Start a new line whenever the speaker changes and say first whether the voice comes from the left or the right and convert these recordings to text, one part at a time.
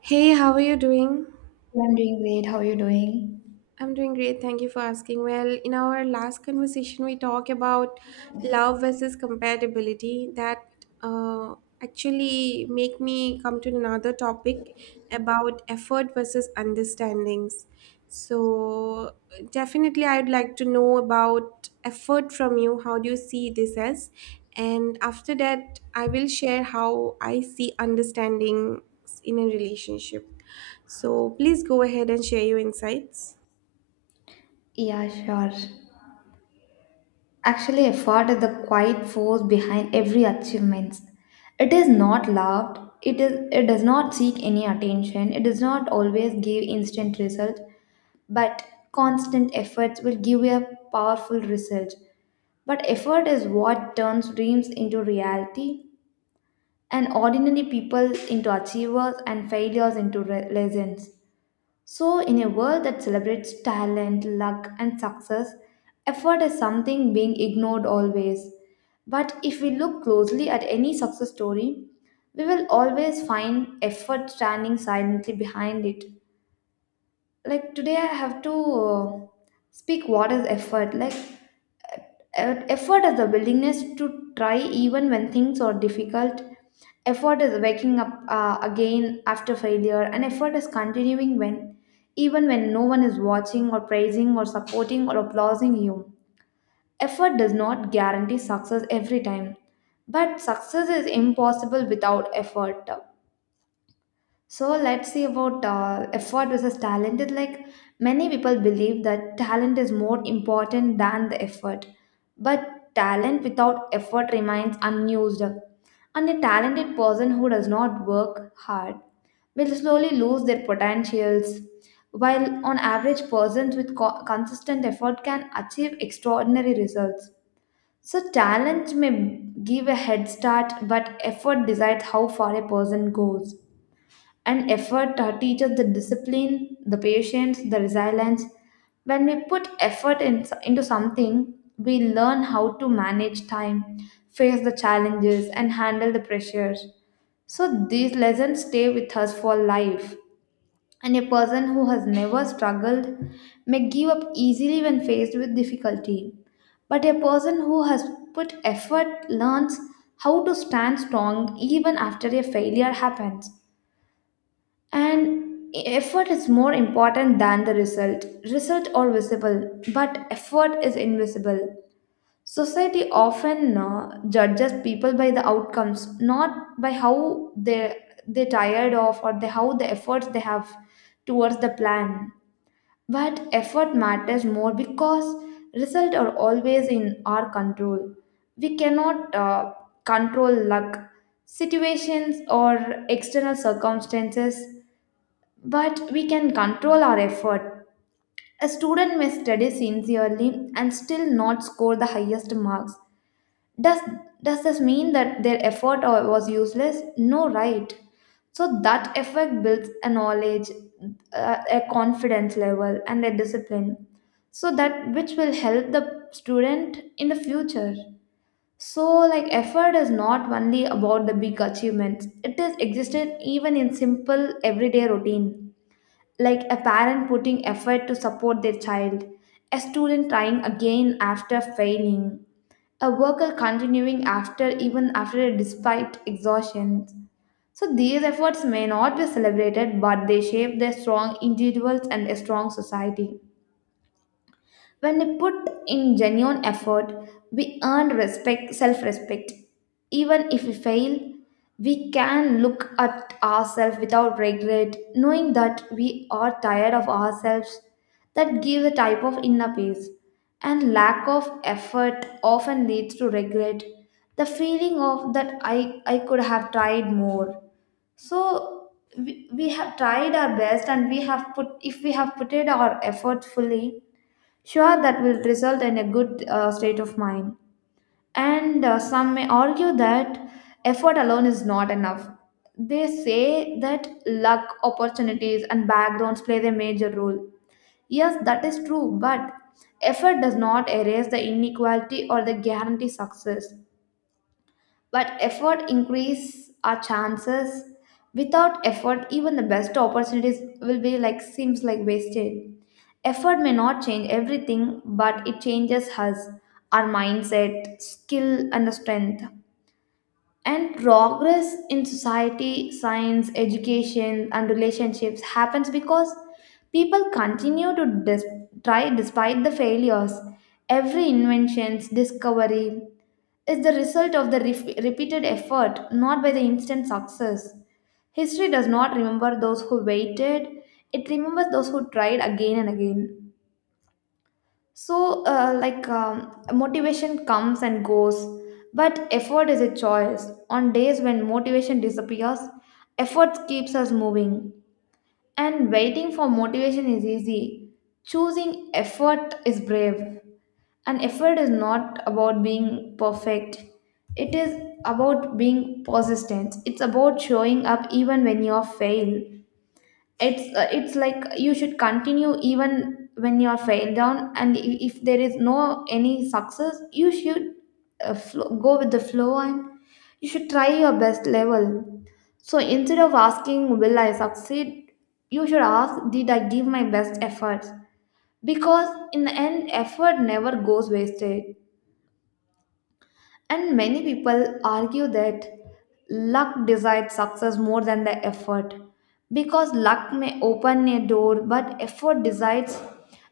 right: Hey, how are you doing?
left: Yeah, I'm doing great. How are you doing?
right: I'm doing great. Thank you for asking. Well, in our last conversation, we talked about love versus compatibility. That uh, actually make me come to another topic about effort versus understandings. So definitely, I'd like to know about effort from you. How do you see this as? And after that, I will share how I see understanding in a relationship. So please go ahead and share your insights.
left: Yeah, sure. Actually, effort is the quiet force behind every achievement. It is not loved. It is. It does not seek any attention. It does not always give instant results, but constant efforts will give you a powerful result. But effort is what turns dreams into reality, and ordinary people into achievers, and failures into re- lessons. So, in a world that celebrates talent, luck, and success, effort is something being ignored always. But if we look closely at any success story, we will always find effort standing silently behind it like today I have to uh, speak what is effort like effort is the willingness to try even when things are difficult. Effort is waking up again after failure, and effort is continuing when even when no one is watching or praising or supporting or applauding you. Effort does not guarantee success every time, but success is impossible without effort. So let's see about effort versus talent. It's like many people believe that talent is more important than the effort, but talent without effort remains unused. And a talented person who does not work hard will slowly lose their potentials, while on average, persons with consistent effort can achieve extraordinary results. So, talent may give a head start, but effort decides how far a person goes, and effort teaches the discipline, the patience, the resilience. When we put effort in, into something, we learn how to manage time, face the challenges, and handle the pressures. So these lessons stay with us for life. And a person who has never struggled may give up easily when faced with difficulty. But a person who has put effort learns how to stand strong even after a failure happens. And effort is more important than the result. Result are visible, but effort is invisible. Society often judges people by the outcomes, not by how they tired of, or the, how the efforts they have towards the plan. But effort matters more because results are always in our control. We cannot control luck, situations, or external circumstances, but we can control our effort. A student may study sincerely and still not score the highest marks. Does, does this mean that their was useless? No, right. So that effort builds a knowledge, a confidence level, and a discipline. So that which will help the student in the future. So, like, effort is not only about the big achievements, it is existed even in simple everyday routine, like a parent putting effort to support their child, a student trying again after failing, a worker continuing after even after despite exhaustion. So these efforts may not be celebrated, but they shape their strong individuals and a strong society. When we put in genuine effort, we earn respect, self respect. Even if we fail, we can look at ourselves without regret, knowing that we are tired of ourselves. That gives a type of inner peace. And lack of effort often leads to regret. The feeling of that I could have tried more. So we have tried our best, and we have put if we have put it our effort fully. Sure, that will result in a good state of mind. And some may argue that effort alone is not enough. They say that luck, opportunities, and backgrounds play a major role. Yes, that is true, but effort does not erase the inequality or the guarantee success. But effort increase our chances. Without effort, even the best opportunities will be like seems like wasted. Effort may not change everything, but it changes us, our mindset, skill, and the strength, and progress in society science education and relationships happens because people continue to try despite the failures. Every inventions discovery is the result of the repeated effort, not by the instant success. History does not remember those who waited, it remembers those who tried again and again. So, motivation comes and goes, but effort is a choice. On days when motivation disappears, effort keeps us moving. And waiting for motivation is easy. Choosing effort is brave. And effort is not about being perfect, it is about being persistent. It's about showing up even when you fail. It's it's like you should continue even when you are failed down, and if there is no any success you should flow, go with the flow, and you should try your best level. So instead of asking will I succeed, you should ask did I give my best efforts, because in the end effort never goes wasted. And many people argue that luck decides success more than the effort, because luck may open a door, but effort decides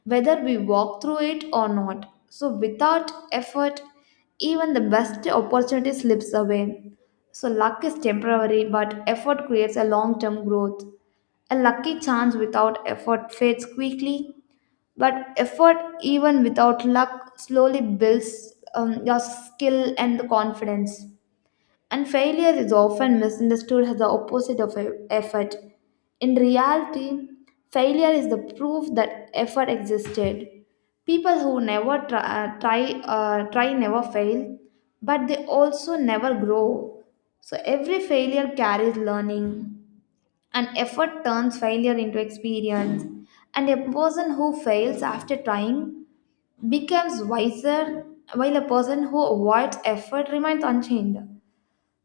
left: whether we walk through it or not. So, without effort, even the best opportunity slips away. So, luck is temporary, but effort creates a long term growth. A lucky chance without effort fades quickly, but effort, even without luck, slowly builds your skill and the confidence. And failure is often misunderstood as the opposite of effort. In reality, failure is the proof that effort existed. People who never try never fail, but they also never grow. So every failure carries learning, and effort turns failure into experience. And a person who fails after trying becomes wiser, while a person who avoids effort remains unchanged.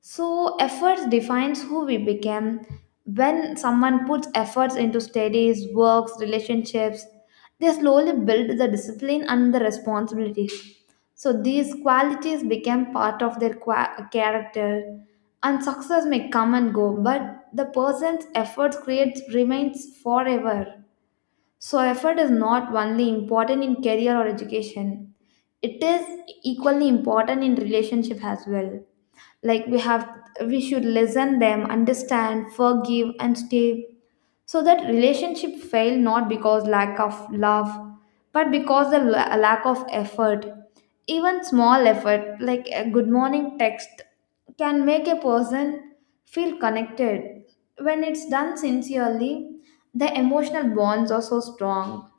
left: So, efforts defines who we become. When someone puts efforts into studies, works, relationships, they slowly build the discipline and the responsibilities. So, these qualities become part of their character. And success may come and go, but the person's efforts creates remains forever. So, effort is not only important in career or education, it is equally important in relationship as well. Like we have we should listen them, understand, forgive and stay so that relationship failed not because lack of love, but because the lack of effort. Even small effort, like a good morning text, can make a person feel connected. When it's done sincerely, the emotional bonds are so strong.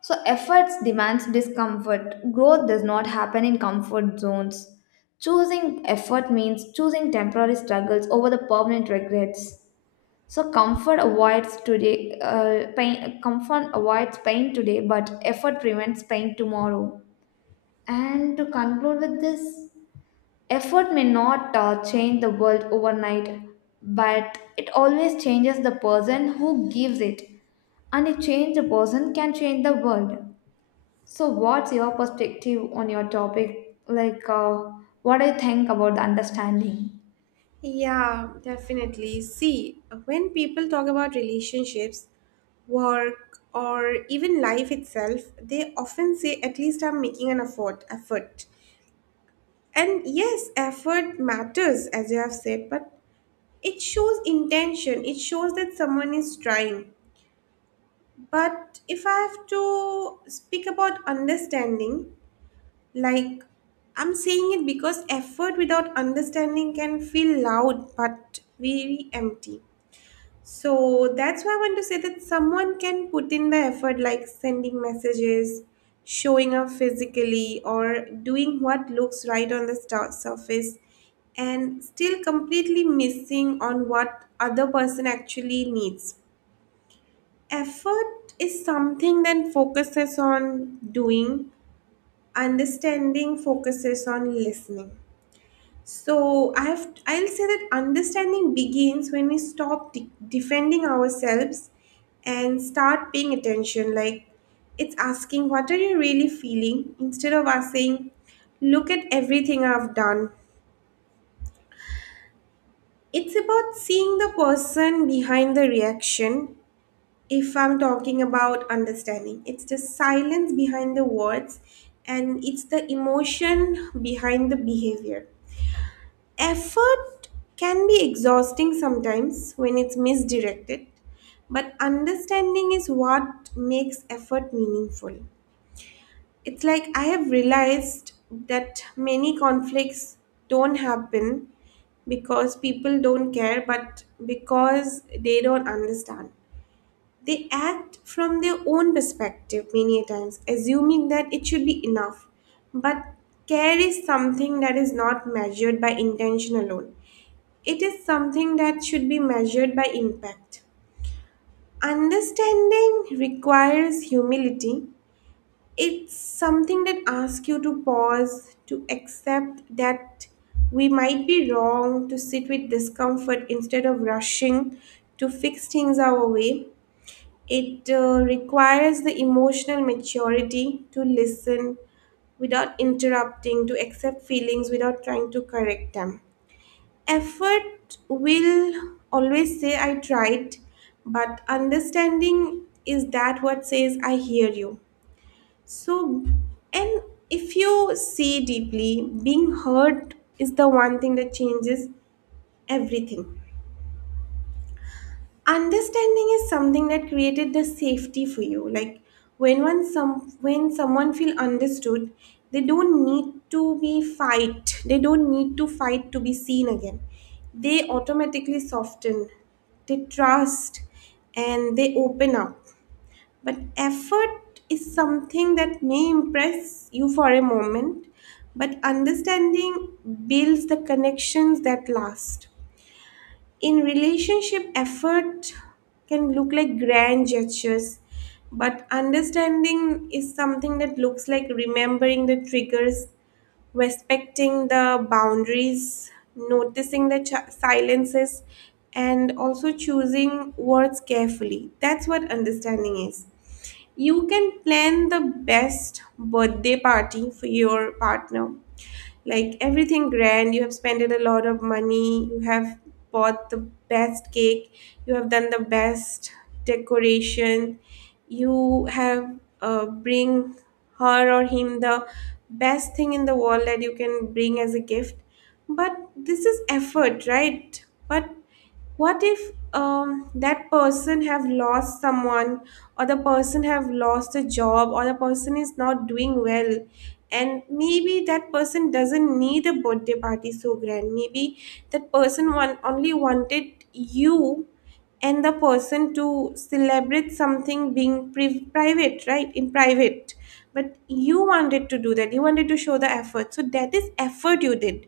left: So efforts demands discomfort. Growth does not happen in comfort zones. Choosing effort means choosing temporary struggles over the permanent regrets. So comfort avoids pain today, but effort prevents pain tomorrow. And to conclude with this, effort may not change the world overnight, but it always changes the person who gives it, and a change the person can change the world. So, what's your perspective on your topic? Like, what do you think about the understanding?
right: Yeah, definitely. See, when people talk about relationships, work, or even life itself, they often say, at least I'm making an effort. Effort. And yes, effort matters, as you have said, but it shows intention. It shows that someone is trying. But if I have to speak about understanding, like, I'm saying it because effort without understanding can feel loud but very empty. So that's why I want to say that someone can put in the effort like sending messages, showing up physically, or doing what looks right on the star surface, and still completely missing on what other person actually needs. Effort is something that focuses on doing; understanding focuses on listening. So I'll say that understanding begins when we stop defending ourselves and start paying attention, like it's asking what are you really feeling, instead of us saying look at everything I've done. It's about seeing the person behind the reaction if I'm talking about understanding. It's the silence behind the words, and it's the emotion behind the behavior. Effort can be exhausting sometimes when it's misdirected, but understanding is what makes effort meaningful. It's like I have realized that many conflicts don't happen because people don't care, but because they don't understand. They act from their own perspective many a times, assuming that it should be enough. But care is something that is not measured by intention alone. It is something that should be measured by impact. Understanding requires humility. It's something that asks you to pause, to accept that we might be wrong, to sit with discomfort instead of rushing to fix things our way. It requires the emotional maturity to listen without interrupting, to accept feelings without trying to correct them. Effort will always say I tried, but understanding is that what says I hear you. So, and if you see deeply, being heard is the one thing that changes everything. Understanding is something that created the safety for you, like when one some when someone feel understood, they don't need to be fight they don't need to fight to be seen again. They automatically soften, they trust, and they open up. But effort is something that may impress you for a moment, but understanding builds the connections that last. In relationship, effort can look like grand gestures, but understanding is something that looks like remembering the triggers, respecting the boundaries, noticing the silences, and also choosing words carefully. That's what understanding is. You can plan the best birthday party for your partner, like everything grand. You have spent a lot of money, you have bought the best cake, you have done the best decoration, you have bring her or him the best thing in the world that you can bring as a gift. But this is effort, right? But what if that person have lost someone, or the person have lost a job, or the person is not doing well, and maybe that person doesn't need a birthday party so grand. Maybe that person one only wanted you and the person to celebrate something being private, right, in private. But you wanted to do that, you wanted to show the effort, so that is effort you did.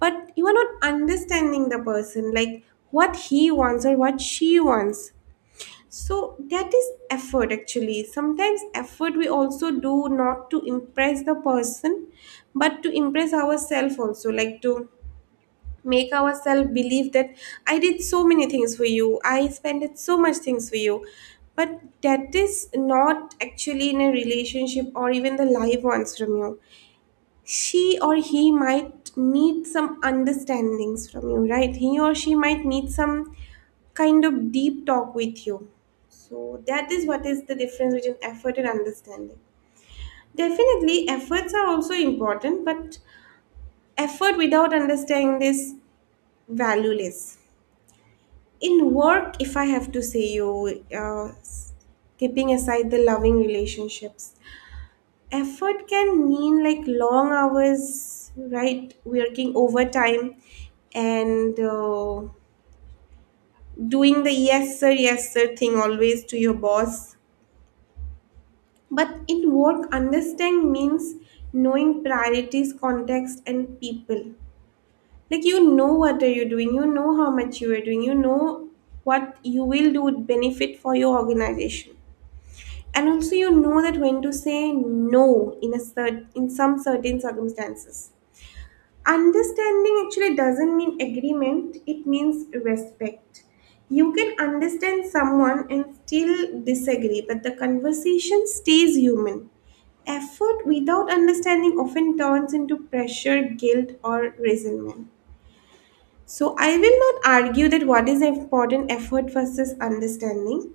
right: But you are not understanding the person, like what he wants or what she wants. So that is effort. Actually, sometimes effort we also do not to impress the person, but to impress ourselves also, like to make ourselves believe that I did so many things for you, I spent so much things for you. But that is not actually in a relationship or even the life wants from you. She or he might need some understandings from you, right? He or she might need some kind of deep talk with you. So that is what is the difference between effort and understanding. Definitely efforts are also important, but effort without understanding is valueless. In work, if I have to say you, keeping aside the loving relationships, effort can mean like long hours, right, working overtime, and doing the yes sir thing always to your boss. But in work, understand means knowing priorities, context, and people. Like, you know what are you doing, you know how much you are doing, you know what you will do would benefit for your organization, and also you know that when to say no in a in some certain circumstances. Understanding actually doesn't mean agreement, it means respect. You can understand someone and still disagree, but the conversation stays human. Effort without understanding often turns into pressure, guilt, or resentment. So I will not argue that what is important, effort versus understanding,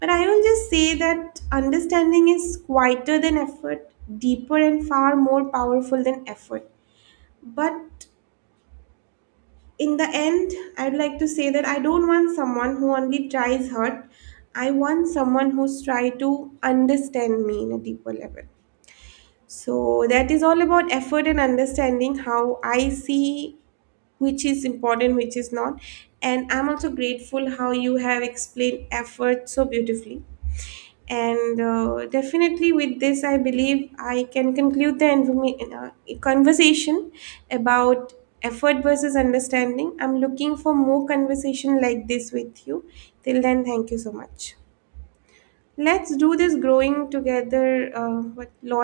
right: but I will just say that understanding is quieter than effort, deeper and far more powerful than effort. But in the end, I'd like to say that I don't want someone who only tries hard. I want someone who's tried to understand me in a deeper level. So that is all about effort and understanding how I see, which is important, which is not. And I'm also grateful how you have explained effort so beautifully. And definitely with this I believe I can conclude the conversation about effort versus understanding. I'm looking for more conversation like this with you. Till then, thank you so much. Let's do this growing together, what loyal.